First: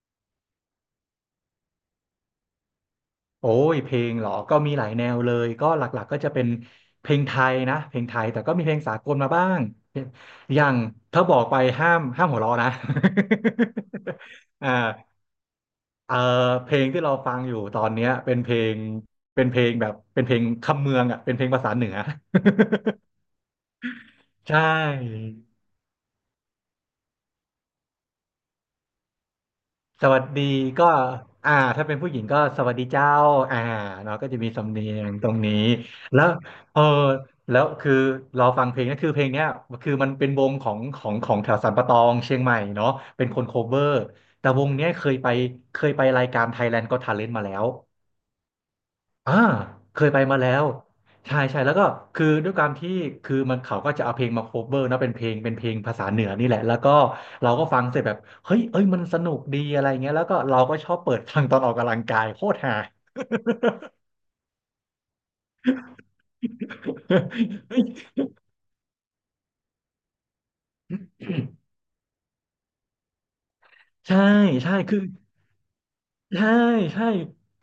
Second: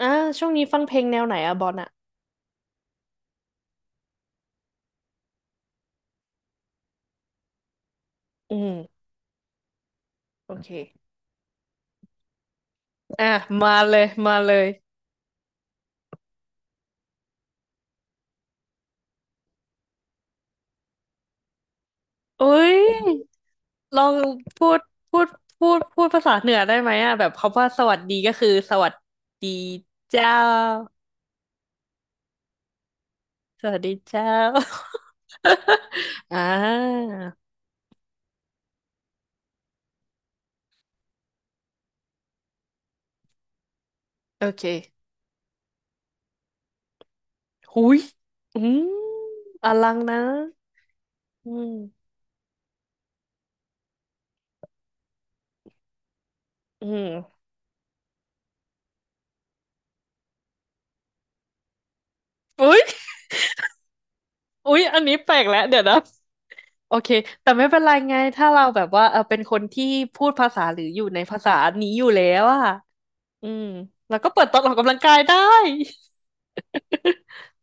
อ่าช่วงนี้ฟังเพลงแนวไหนอะบอลอะโอ้ยเพลงเหรอก็มีหลายแนวเลย ก็หลักๆก็จะเป็นเพลงไทยนะเพลงไทยแต่ก็อืมีเพลงสามกลมาบ้างโออย่าเคงถ้าบอกไปห้ามหัวเราะนะ อ่ะมาเลย มาเลยอ่าเออเพลงที่เราฟังอยู่ตอนเนี้ยเป็นเพลงเป็นเพลงแบบเป็นเพลงคำเมืองอ่ะเป็นเพลงภาษาเหนือ อุ้ ยลองใช่ พูดพูดพูดภาษาเหนือได้ไหมอะแบบคำว่าสวัสดีก็คือสวัสดีสวัสเจ้าดีก็อ่าถ้าเป็นผู้หญิงก็สวัสดีเจ้าอ่าสวัสดีเนาะเจ้า ก็จะมีสำเนียงตรงนี้แล้ว อ่เออาแล้วคือเราฟังเพลงนะคือเพลงเนี้ยคือมันเป็นวงของแถวสันปะตองเชียงใหม่เนาะเป็นคนโคเวอร์โอแต่วเคงเนี้ยเคยไปรายการ Thailand Got Talent มาแล้ว หุยอืมอ่าอลังเคยนะไปมาแล้วใช่อืใช่แล้มวก็คือด้วยความที่คือมันเขาก็จะเอาเพลงมาโคเวอร์นะเป็นเพลงภาษาเหนือนี่แหละแล้วอืก็มเราก็ฟังเสร็จแบบเฮ้ยเอ้ยมันสนุกดีอะไรเงี้ยแล้วก็เราก็ชอบเปิดฟังตอนออกกำลังกายโคตรฮา อุ้ยอุ้ยอันนี้แปลกแล้วเดี๋ยวนะ โอเค แต่ไม่เป็เฮ้นยไรไงถ้าเราแบบว่าเออเป็นคนที่พูดภาษาหรืออยู่ในภาษานี้อยู่แล้วอ่ะอืมแล้ใช่วก็เปิดตอนอใช่อกกำลัคือ งกายได้ ใช่ใช่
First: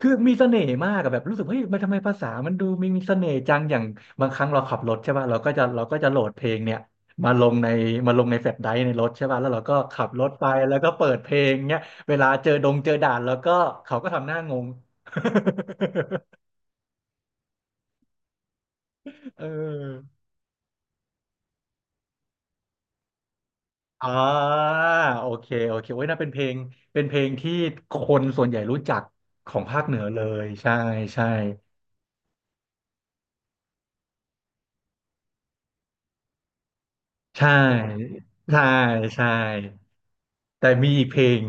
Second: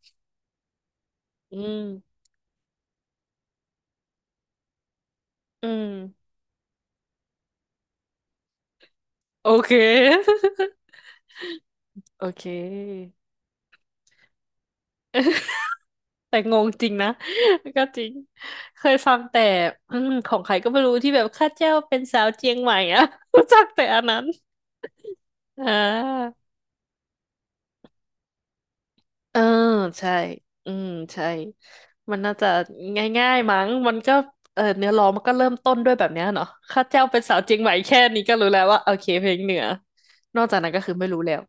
คือมีเสน่ห์มากอะแบบรู้สึกอืเฮ้ยมันทำไมภามษามันดูมีมีเสน่ห์จังอย่างบางครั้งเราขับรถใช่ป่ะเราก็จะอืเราก็จะโหลมดเพลงเนี่ยมาลงในมาลงในแฟลชไดรฟ์ในรถใช่ป่ะแล้โอวเราเค ก็ขับรถไปแล้วก็ เปิดเพลงเนี่ยเวโอลาเเจอดงเจอค ด่านแล้วก็เขาก็ทำหน้างง แต่งงจริงนะ ก็จริง เคยฟัง แต่เอืออมของใครก็ไม่รู้ที่แบบข้าเจ้าเป็นสาวเจียงใหม่อะ รู้จักแต่อันอ่นั้นาโอเคอ่โอเคโอ้ยน่าเป็นา เพลงที่คนส่วนใหญ่รู้จักเออของภาคเหนือใช่ เลยอืใช่มใช่ใช่มันน่าจะง่ายๆมั้งมันก็เออเนื้อร้องมันก็เริ่มต้นด้วยแบบเนี้ยเนาะข้าเจ้าเป็นสาใชวเจียงใหม่แค่่นี้ก็รู้แล้ใช่วว่าโอเคเพใช่ ลงเหนือนอกจากแต่นั้นก็มีคืออีไม่กเพรู้ลแล้วง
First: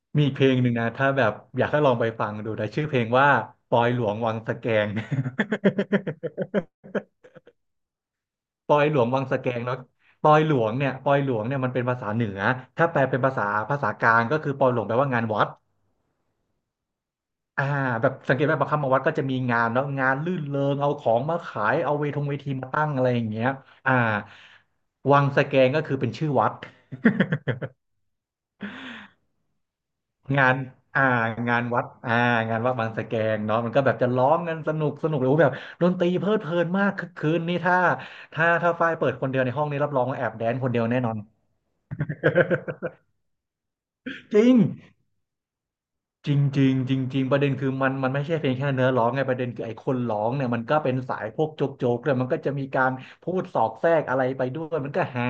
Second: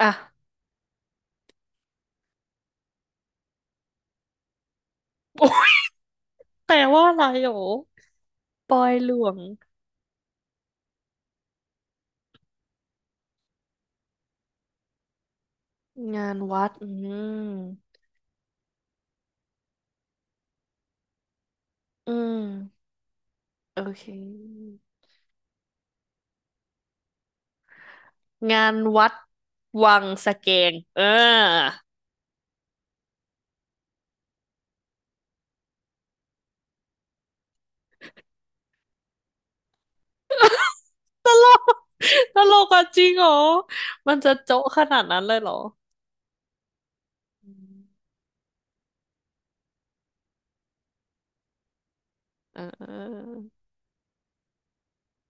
อ่ะ มีอีกเพลงหนึ่งนะถ้าแบบอยากให้ลองไปฟังดูนะชื่อเพลงว่าปอยหลวงวังสะแกง แปลว่าอะไรโหรอปปออยยหลวงหลวังวงสะแกงเนาะปอยหลวงเนี่ยปอยหลวงเนี่ยมันเป็นภาษาเหนือถ้าแปลเป็นภาษากลางก็คือปอยหลวงแปลว่างานวัดงานวัดอืมอ่าแบบสังเกตไหมบางคำมางวัดก็จะมีงานเนาะงานลื่นเริงเอาของมาขายเอาเวอืทงเวมทีมาตั้งอะไรอย่างเงี้ยโออ่าเควังสะแกงก็คือเป็นชื่อวัด งานวัดวังสะงาเกนงเออ่างานอวัดอ่างานวัดบางสะแกงเนาะมันก็แบบจะร้องกันสนุกสนุกเลยโอ้โหแบบดนตรีเพลิดเพลินมากคึกคืนนี่ถ้าฝ้ายเปิดคนเดียวในห้องนี้รับรองว่าแอบแดนคนเดียวแน่นอน ตลก ตลกอ่ะจริ งเหรอมันจะจริงโจ๊ะขนาดนั้นเลยเหรอ จริงจริงจริงจริงประเด็นคือมันไม่ใช่เพียงแค่เนื้อร้องไงประเด็นคือไอ้คนร้องเนี่ยมันก็เป็นสายพวกโจ๊กโจ๊กเลยมันก็จะเมีการออพูดสอดแทรกอะไรไปด้วยมันก็ฮา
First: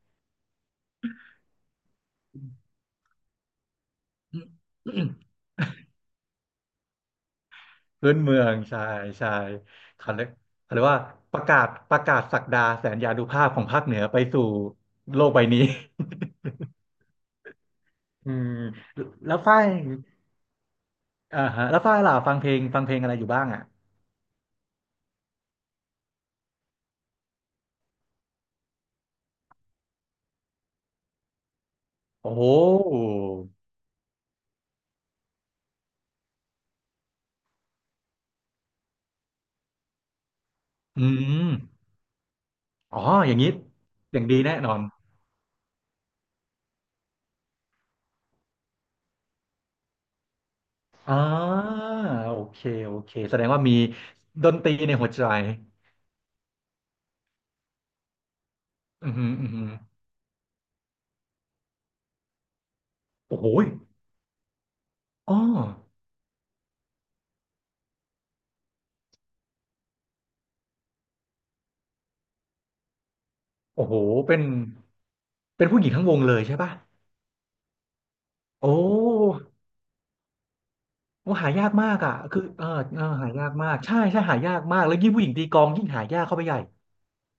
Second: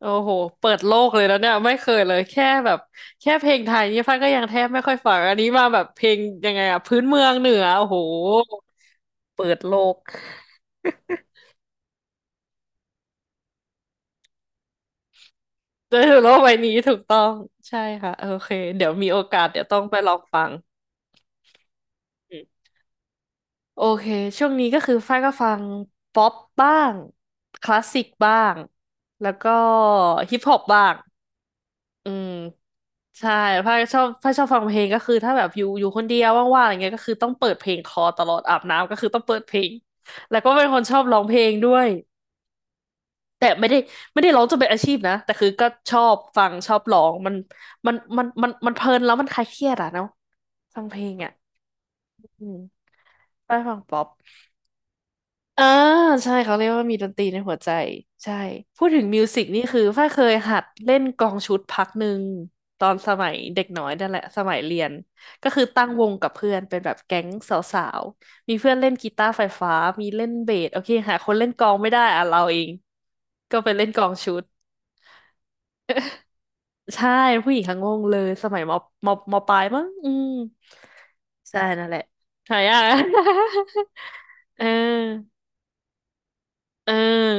โอ้โหเปิดโลกเลยแล้วเนี่ยไม่เคยเลยแค่แบบแค่เพลงไทยนี่ฟ้าก็ยังแทบไม่ค่อยฟังอันนี้มาแบบเพลงยังไงอะพื้นเมืองเหนือโอ้โหพื้นเมืองใช่ใช่เปิดโลกเขาเรียกเขาเรียกว่าประกาศศักดาแสนยานุภาพของภาคเหนือไปสู่โลกใบนี้ได้สูโลกใบนี้ถูกต้องใช่ค่ะโออืเคมเดี๋ยวมีโอแล้กาวสฝ้าเดี๋ยวยต้องไปลองฟังอ่าฮะแล้วฝ้ายล่ะฟัอืงเพลมงฟังเพลงอะไรอยู่บ้างอ่ะโอเคช่วงนี้ก็คือฟ้ายก็ฟังป๊อปบ้างคลาสสิกบ้างแล้วก็ฮิปฮอปบ้าง อืมโอ้โหใช่พ้าชอบฟังเพลงก็คือถ้าแบบอยู่คนเดียวว่างๆอะไรเงี้ยก็คือต้องเปิดเพลงคอตลอดอาบน้ำก็คือต้องเปิดเพลงแล้วก็เป็นคนชออืบร้องเพลมงด้วยอ๋ออย่างแต่นี้ไม่ได้อไม่ย่างได้ดีร้องจแน่นเป็นนออานชีพนะแต่คือก็ชอบฟังชอบร้องมันเพลินแล้วมันคลายเครียดอ่ะเนาะฟังเพลอ่งอ่ะาโออืมเคโอเคแสดงได้ว่าฟัมีงป๊อป ดนตรีในหัวใจอ่าใช่เขาเรียกว่ามีดนตรีในหัวใจใช่พูดถึงอืมอมิหืวมสิอกอือนี่หือคือฝ้ายเคยหัดเล่นกลองชุดพักหนึ่งตอนสมัยโอ้โหเด็ยกน้อยนั่นแหละสมัยเรียนอ๋อก็คือตั้งวงกับเพื่อนเป็นแบบแก๊งสาวๆมีเพื่อนเล่นกีตาร์ไฟฟ้ามีเล่นเบสโอเคหาคนเล่นกลองไม่ได้อ่ะเราเองก็ไปเล่โอ้นโหกลองชุเป็ดนเป็นผู้หญิงทั้งวงเลยใช่ป่ะใช่ผู้หญิงทั้งวงเลยสมัยโอ้ มปลายมั้งอืมโอ้หาใช่ยากนั่นมาแหกละอ่ะคือหาเออยาเอก อหายากมากใช่ใช่หายา เอกอ มาก แล้วยิ่งผู้หญิงตีกลองยิ่งหายากเข้าไปใหญ่เออ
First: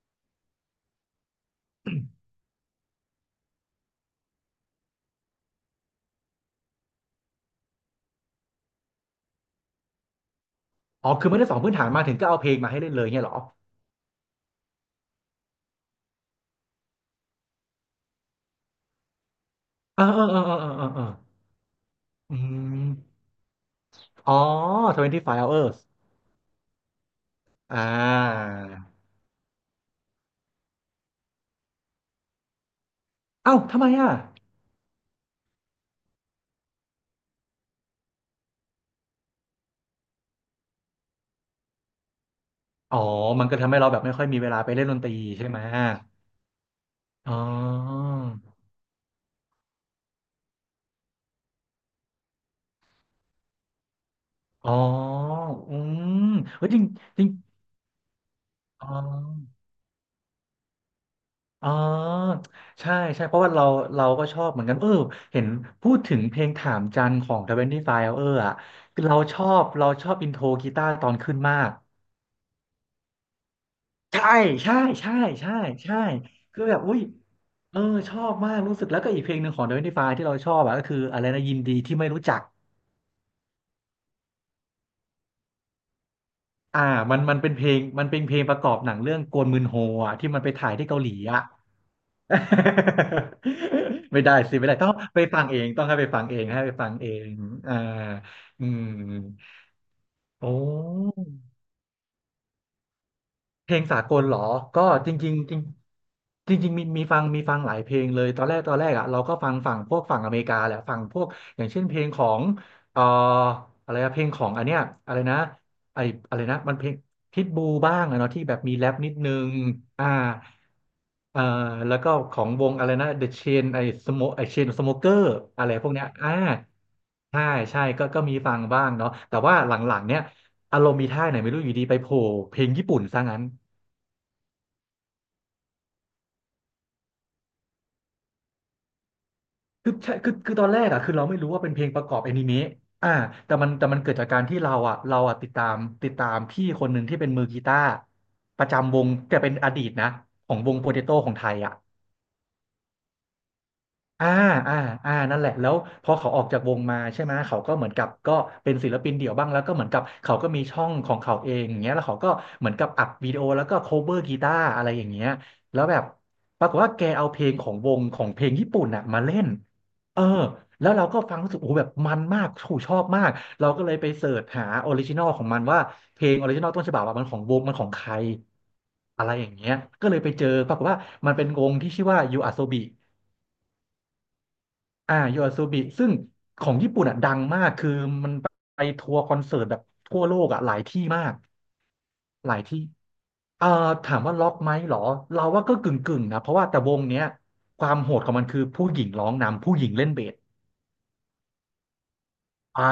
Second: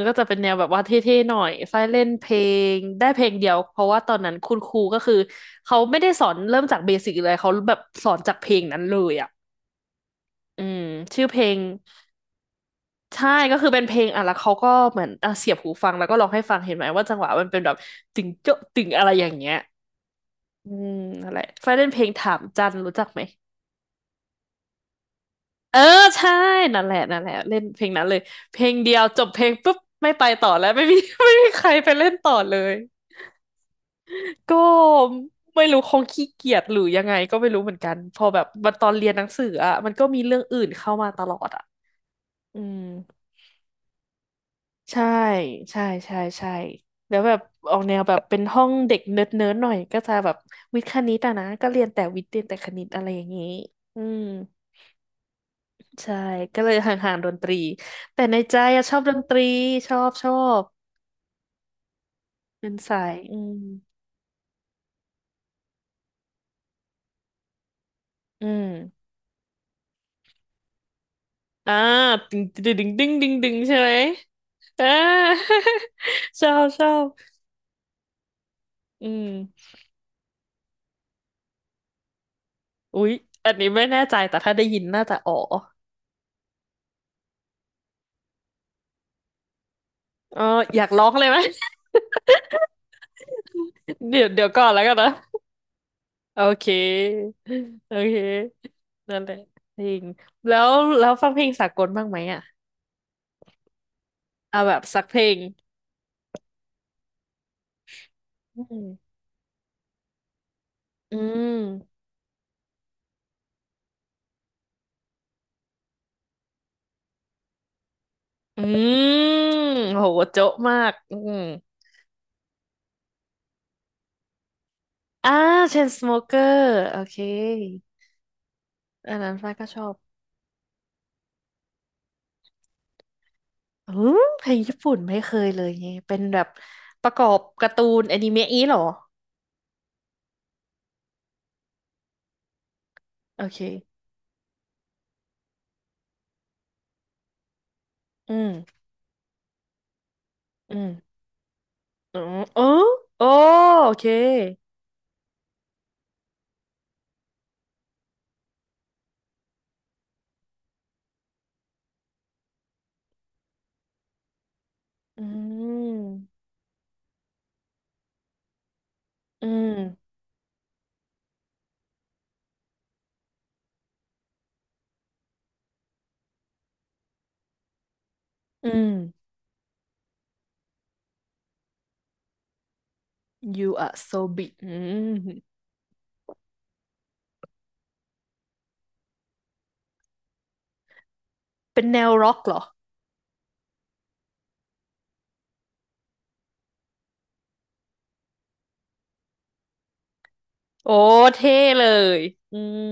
ก็จะเป็นแนวแบบว่าเท่ๆหน่อยฝ้ายเล่นเพลง ได้เพลงเดียว เพราะว่าตอนนั้นคุณครูก็คือเขาไม่ได้สอนเริ่มจากเบสิกเลยเขาแบบสอนจากเพลงนั้นเลยอ่ะอืม อ๋อชื่คืออเพไม่ลได้สอง นพื้นฐานมาถึงก็เอาเพลงมาให้เล่นเลยเนี่ยใช่เหรอก็คือเป็นเพลงอ่ะ แล้วเขาก็เหมือนอ่ะเสียบหูฟังแล้วก็ร้องให้ฟัง เห็นไหมว่าจังหวะมันเป็นแบบตึงโจ๊ะตึงอะไรอย่างเงี้ยเออเออเออเออเออือมเออนั่นแหละฝ้ายเล่นเพลงถาอืมจันรู้จักมไหมอ๋อ twenty five เอ hours อใช่นั่นแหละนั่นแหละเล่นเพอ่าลงนั้นเลยเพลงเดียวจบเพลงปุ๊บไม่ไปต่อแล้วไม่มี ไม่มีใครไปเล่นต่อเลย เอ้าทำไมอ่ะ ก็ไม่รู้คงขี้เกียจหรือยังไงก็ไม่รู้เหมือนกันพอแบบมันตอนเรียนหนังสืออ่ะมันก็มีเรื่องอื่นเข้ามาตลอดอ่ะอืมอ๋อมันก็ทำให้เราแบบไม่ค่อยมีเวลาไปเล่นดนใช่ตรีใช่ไหม ใช่ใช่ใช่แล้วแบอ๋บออกแนวอ แบบเป็นห้องเด็กเนิร์ดเนิร์ดหน่อยก็จะแบบวิทย์คณิตอะนะก็เรียนแต่วิทย์เรียนแต่คณิตอะไรอย่างนี้อืมอ๋ออืใช่มก็เฮ้ยเลยจริงห่างจๆริดงนตรีแต่ในใจอะอ๋อ ชอบดนตรีชอบชอบอ๋อเป็นใช่สายใช่เพอืราะว่ามเราเราก็ชอบเหมือนกันเออเห็นพูดถึงเพลงถามจันของทเวนตี้ไฟเอออือ่ะม คือเราชอบเราชอบอินโทรกีตาร์ตอนขึ้นมากอ่าดึงดึงดึงดึงดึงดึงใช่ไหมใช่ใช่อ่า ใช่ใช่ใช่ ชอคือบแบชบออุ้ยบเออชอบมากรู้สึกแล้วอืก็อีกมเพลงหนึ่งของทเวนตี้ไฟว์ที่เราชอบอ่ะก็คืออะไรนะยินดีที่ไม่รู้จักอุ๊ยอันนี้ไม่แน่ใจแต่ถ้าได้ยินน่าจะอ๋ออ่ามันเป็นเพลงมันเป็นเพลงประกอบหนังเรื่องโกลมืนโฮอ่ะที่เอมัอนไปถ่ายอยาที่กเการ้หอลีงเลยไหม อ่ะ ไม่เดี๋ยวได้เดี๋ยวสิก่อไม่นได้แล้วต้องกันนะไปฟังเองต้องให้ไปฟังเอโองให้เคไปฟังเองอ่าโอเคอืมนั่นแหละเพลงโอ้ แล้วแล้วฟังเพลงสากลบ้างไหมอ่ะเพลงสากลเหรอ เอาแบบก็สักจเพลริงงๆจริงจริงๆมีฟังหลายเพลงเลย ตอนแรกอืตอนแรกอ่ะมเราก็ฟังฝั่งพวกฝั่งอเมริกาแหละฝั่งอืพวกอย่างเช่นเพมลงของเอ่ออะไรอะเพลงของอันเนี้ยอะไรนะไออะไรนะมันเพลงพิทบูบ้างอะเนาะที่แบบอืมีแรปนิดนึงมโหอ่าโจ๊ะมากอืมเอ่อแล้วก็ของวงอะไรนะ The Chain ไอสโมไอ Chain Smoker อ่าอะไรเชพนวกสเนี้ยโมอ่าเกอร์โอเคใช่ใช่ก็มีฟังบ้างเนาะอันนั้นแต่ฟ้าว่าก็หลชอบ ังๆเนี้ยอารมณ์มีท่าไหนไม่รู้อยู่ดีไปโผล่เพลงญี่ปุ่นซะงั้น อืมเพลงญี่ปุ่นไม่เคยเลยไงเป็นแบบประกอบการ์ตูนอนิเมะนี้เหรอคือใช่คือตอนแรกอ่ะคือเราไม่รู้ว่าเป็นเพลงประกอบแอนิเมะอ่าโอแต่มันเคเกิดจากการที่เราอ่ะติดตามติดตามพี่คนหนึ่งที่เป็นมือกีตาร์อืมประจำวงแต่เป็นอดีตนะของวอืงโปเตโต้มของไทยอ่ะ อืมเออโอโอเคอ่าอ่าอ่านั่นแหละแล้วพอเขาออกจากวงมาใช่ไหมเขาก็เหมือนกับก็เป็นศิลปินเดี่ยวบ้างแล้วก็เหมือนกับเขาก็มีช่องของเขาเองอย่างเงี้ยแล้วเขาก็เหมือนกับอัดวิดีโอแล้วก็โคเวอร์กีตาร์อะไรอย่างอืเงี้ยแล้วแบบมปรากฏว่าแกเอาเพลงของวงของเพลงญี่ปุ่นน่ะมาเล่อืนมเออแล้วเราก็ฟังรู้สึกโอ้โหแบบมันมากถูชอบมากเราก็เลยไปเสิร์ชหาออริจินอลของมันว่าเพลงออริจินอลต้นฉบับอะมันของวงมันของใครอืม อะไรอย่างเงี้ยก็เลยไปเจอปรากฏว่ามันเป็นวงที่ชื่อว่ายูอาโซบิ You are so big อือ่ามโยอาซูบิซึ่งของญี่ปุ่นอ่ะดังมากคือมันไปทัวร์คอนเสิร์ตแบบทั่วโลกอ่ะหลายที่มากเป็นแนวร็อกหเหรลายอที่เอ่อถามว่าล็อกไหมเหรอเราว่าก็กึ่งนะเพราะว่าแต่วงเนี้ยความโหดของมันคือผู้หญิงร้องนำผู้หญิงเล่นเบสโอ้เท่เลยอือ่าม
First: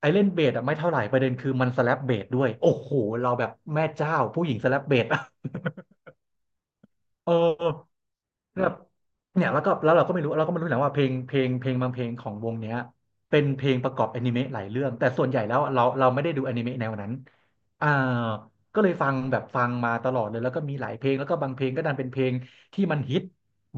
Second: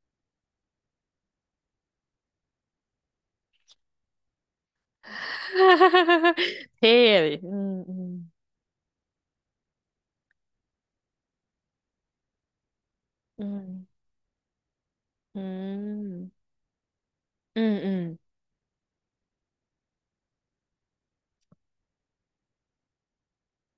ไอเล่นเบสอ่ะไม่เท่าไหร่ประเด็นคือมันสแลปเบสด้วยโอ้โหเราแบบแม่เจ้าผู้หญิงสแลปเบส เท่เลเออ ยอืมอแบบเนี่ยแล้วก็แล้วเราก็ไม่รู้เราก็ไม่รู้นะว่าเพลงบางเพลงของวงเนี้ยเป็ืนเพลมงประกอบอนิเมะหลายเรื่องแต่ส่วนใหอืญ่แล้วเราไม่ได้มดูอนิเมะแนวนั้นอืมอ่าอืมก็เลยฟังแบบฟังมาตลอดเลยแล้วก็มีหลายเพลงแล้วก็บางเพลงก็ดันเป็นเพลงที่มันฮิต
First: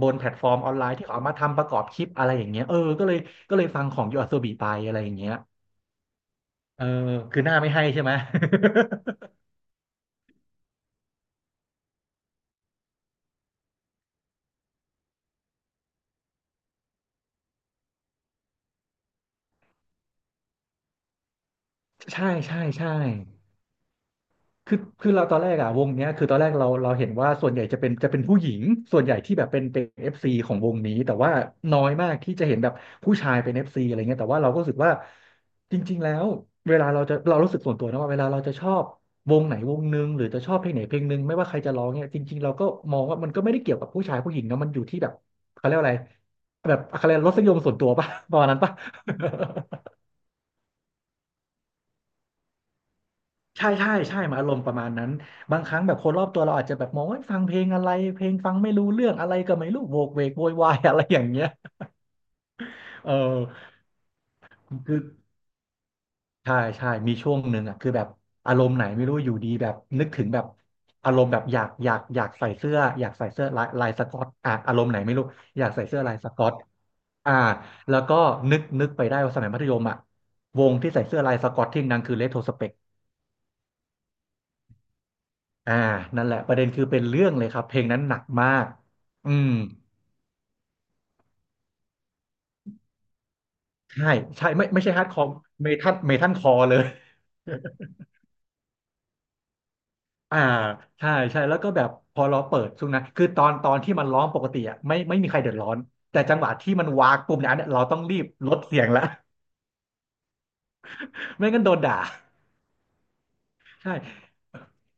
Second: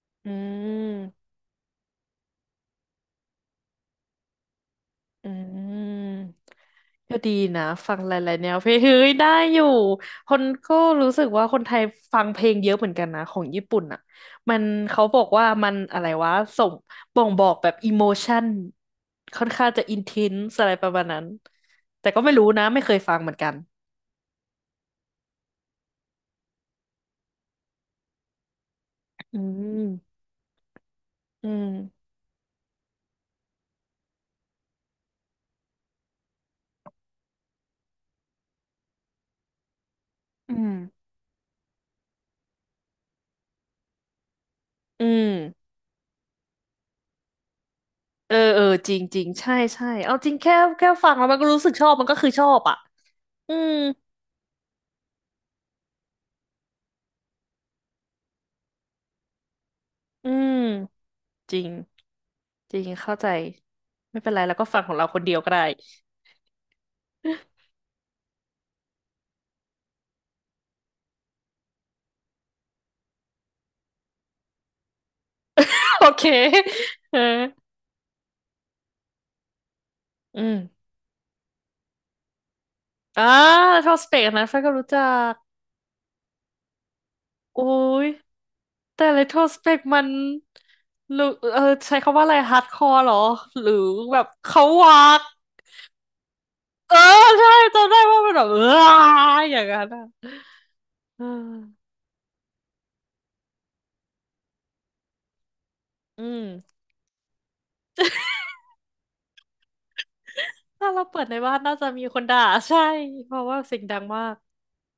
บนแพลอืมอืตฟอร์มออนไลน์ที่เขาม เอามาทำประกอบคลิปอะไรอย่างเงี้ยเออก็เลยก็เลยฟังของยูอาโซบิไปอะไรอย่างอืเงี้ยมเออก็ดีคือหน้านะไม่ให้ฟังใช่ไหหม ลายๆแนวเพลงเฮ้ยได้อยู่คนก็รู้สึกว่าคนไทยฟังเพลงเยอะเหมือนกันนะของญี่ปุ่นอ่ะมันเขาบอกว่ามันอะไรวะส่งบ่งบอกแบบอิโมชันค่อนข้างจะอินเทนส์อะไรประมาณนั้นแต่ ก็ไม่ใช่รู้ใช่นะไม่ใช่ เคยฟังเหมือนกันคือเราตอนแรกอะวงเนี้ยคือตอนแรกเราเห็นว่าส่วนใหญ่จะเป็นจะเป็นผู้หญิงส่วนใหญ่ที่อืแบบเป็นเอมฟซีของวงนี้แต่ว่าอืน้อยมมากที่จะเห็นแบบผู้ชายเป็นเอฟซีอะไรเงี้ยแต่ว่าเราก็รู้สึกว่าจริงๆแล้วเวลาเราจะเรารู้สึกส่วนตัวนะว่าเวลาเราจะชอบวงไหนวงหนึ่งหรือจะชอือบเพลงไหนเพลมงหนึ่งไม่ว่าใครจะร้องเนี่ยจริงๆเราก็มองว่ามันก็ไม่ได้เกี่ยวกับผู้ชายผู้หญิงนะมันอยู่ที่อืแบบมเขาเรียกว่าอะไรแบบอะไรยกว่ารสนิยมส่วนตัวป่ะ เอปอระมาณเอนั้นอป่ะ จริงจริงใช่ใช่เอาจริงแค่แค่ฟังแล้วมันก็รู้สึกชอบมันก็คือชอบอ่ะอืใช่มใช่ใช่มาอารมณ์ประมาณนั้นบางครั้งแบบคนรอบตัวเราอาจจะแบบมองว่าฟังเพลงอะไรเพลงฟังไม่รู้เรื่องอะไรก็ไม่รู้โวกเวอืกโวยม วายอะไรอย่างเงี้ยจริงจริงเอเข้าใจอไม่เป็นไรแล้วก็ฟังขอคืงอเราคนเดียวก็ได้ ใช่ใช่มีช่วงหนึ่งอ่ะคือแบบอารมณ์ไหนไม่รู้อยู่ดีแบบนึกถึงแบบอารมณ์แบบอยากใส่เสื้ออยากใส่เสื้อลายสก๊อตอ่ะอารมณ์ไหนไม่รู้อยากใส่ เสื้อโอลายเค สก๊อต เอออ่าแล้วก็นึกไปได้ว่าสมัยมัธยมอ่ะอืวงมที่ใส่เสื้อลายสก๊อตที่ดังคือเรโทรสเปก อ่าทอสเปกนะแฟนก็รู้จักอ่านั่นแหละ ประเด็นคือเป็นเรื่องเลยคโอ้รับ เพลงนั้นยหนักมากแต่เลอืโทมสเปกมันหรือเออใช้คำว่าอะไรฮาร์ดคอร์หรอหรือใช่แบบใช่เขาไม่ใช่วาฮาร์ดคกอร์เมทัลคอร์เลย เออใช่จำได้ ว่ามันแบบ เอออย่างนั้นอ่ะอ่าใช่เอใช่ แล้วก็แบอบพอเราเปิดช่วงนั้นคือตอนที่มันร้องปกติอ่ะไม่มีใครเดือดร้อน แต่อืจังหวะที่มมันวากปุ่มเนี่ยอันเนี้ยเราต้องรีบลดเสียงละ ถ้าเราเปิดใน ไม่บ้านงั้นโดน่านจะด่า มีคนด่า ใช่เพราะว่าเสียงใช่ดังมาก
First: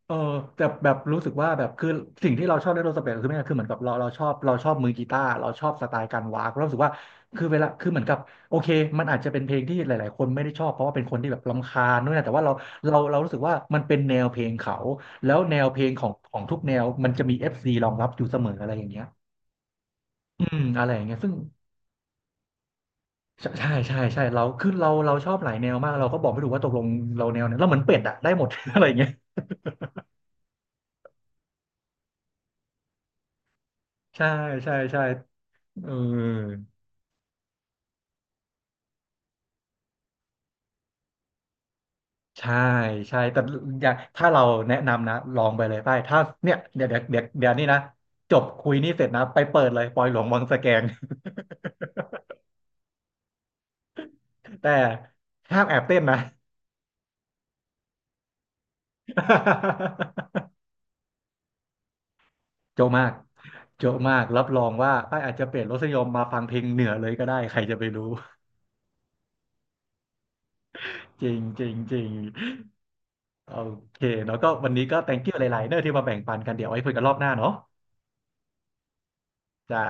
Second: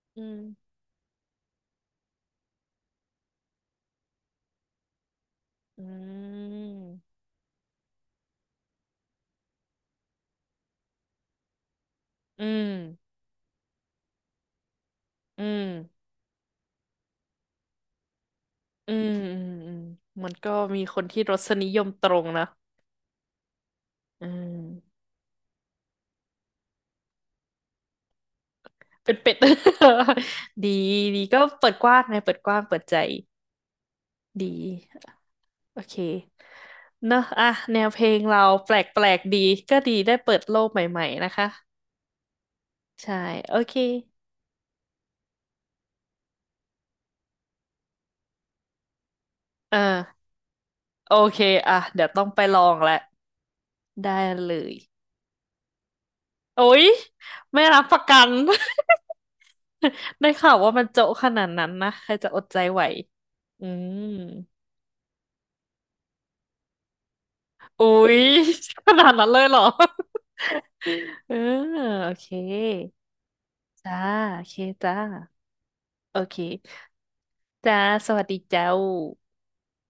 เอออืมแต่แบบรู้สึกว่าแบบคือสิ่งที่เราชอบในโรสเปซคือไม่คือเหมือนกับเราชอบเราชอบมือกีตาร์เราชอบอืสไตล์การวากเรารู้สึกว่ามคือเวลาคือเหมือนกับโอเคมันอาจจะเป็นเพลงที่หลายๆคนไม่ได้ชอบเพราะว่าเป็นคนที่แบบรำคาญนู่นนะแต่อืว่าม เรารู้สึกว่ามันเป็นแนวเพลงเขาแล้วอืแนมวเพลงของทุกแนวมันจะมีเอฟซีรองรับอยู่เสมออะไรอย่าอืงเงี้ยมอืมอืมมันอืก็มมีอะไรคอย่านงเงี้ยที่ซึ่รงสนิยมตรงนะ ใช่ใช่ใช่ใช่อืเราคือมเราชอบหลายแนวมากเราก็บอกไม่ถูกว่าตกลงเราแนวไหนเราเหมือนเป็ดอะได้หมด อะไรอย่างเงี้ยเป็นเป็ด ดีดีก็เปิดกว้างนะเปิดกว้างเปิดใจใช่ดีใช่ใช่ โอเออเคเนอะอ่ะแนวเพลงเราแปลกแปลกดีก็ดีได้เปิดโลกใหม่ๆนะคะใช่ใช่ใช่แต่โอเคอย่าถ้าเราแนะนำนะลองไปเลยไปถ้าเนี่ยเดี๋ยวนี่นะจบคุยนี่เสร็จนะไปเปิดเอเลยปอยหลวองวังสแกง โอเคอ่ะเดี๋ยวต้องไปลองแหละได้เล แต่ยห้ามแอบเต้นนะ โอ๊ยไม่รับประกัน ได้ข่าวว่ามันโจ๊ะขนาดนั้นนะใครจะอดใจ ไหวโจ๊ะมากอืโจ๊ะม มากรับรองว่าป้ายอาจจะเปลี่ยนรสนิยมมาฟังเพลงเหนือเลยก็ได้ใครจะไปอุ๊รู้ ย ขนาดนั้นเลยเหรอ จเอริองจริงจริโองเคโอจ้าเคแล้วโอก็เควันนี้จ้าก็ thank you หลายๆเนอะที่มาแบ่โองเคปันกันเดี๋ยวไว้คุยกันรอบหน้าเนาะจ้าสวัสดีเจ้าจ้า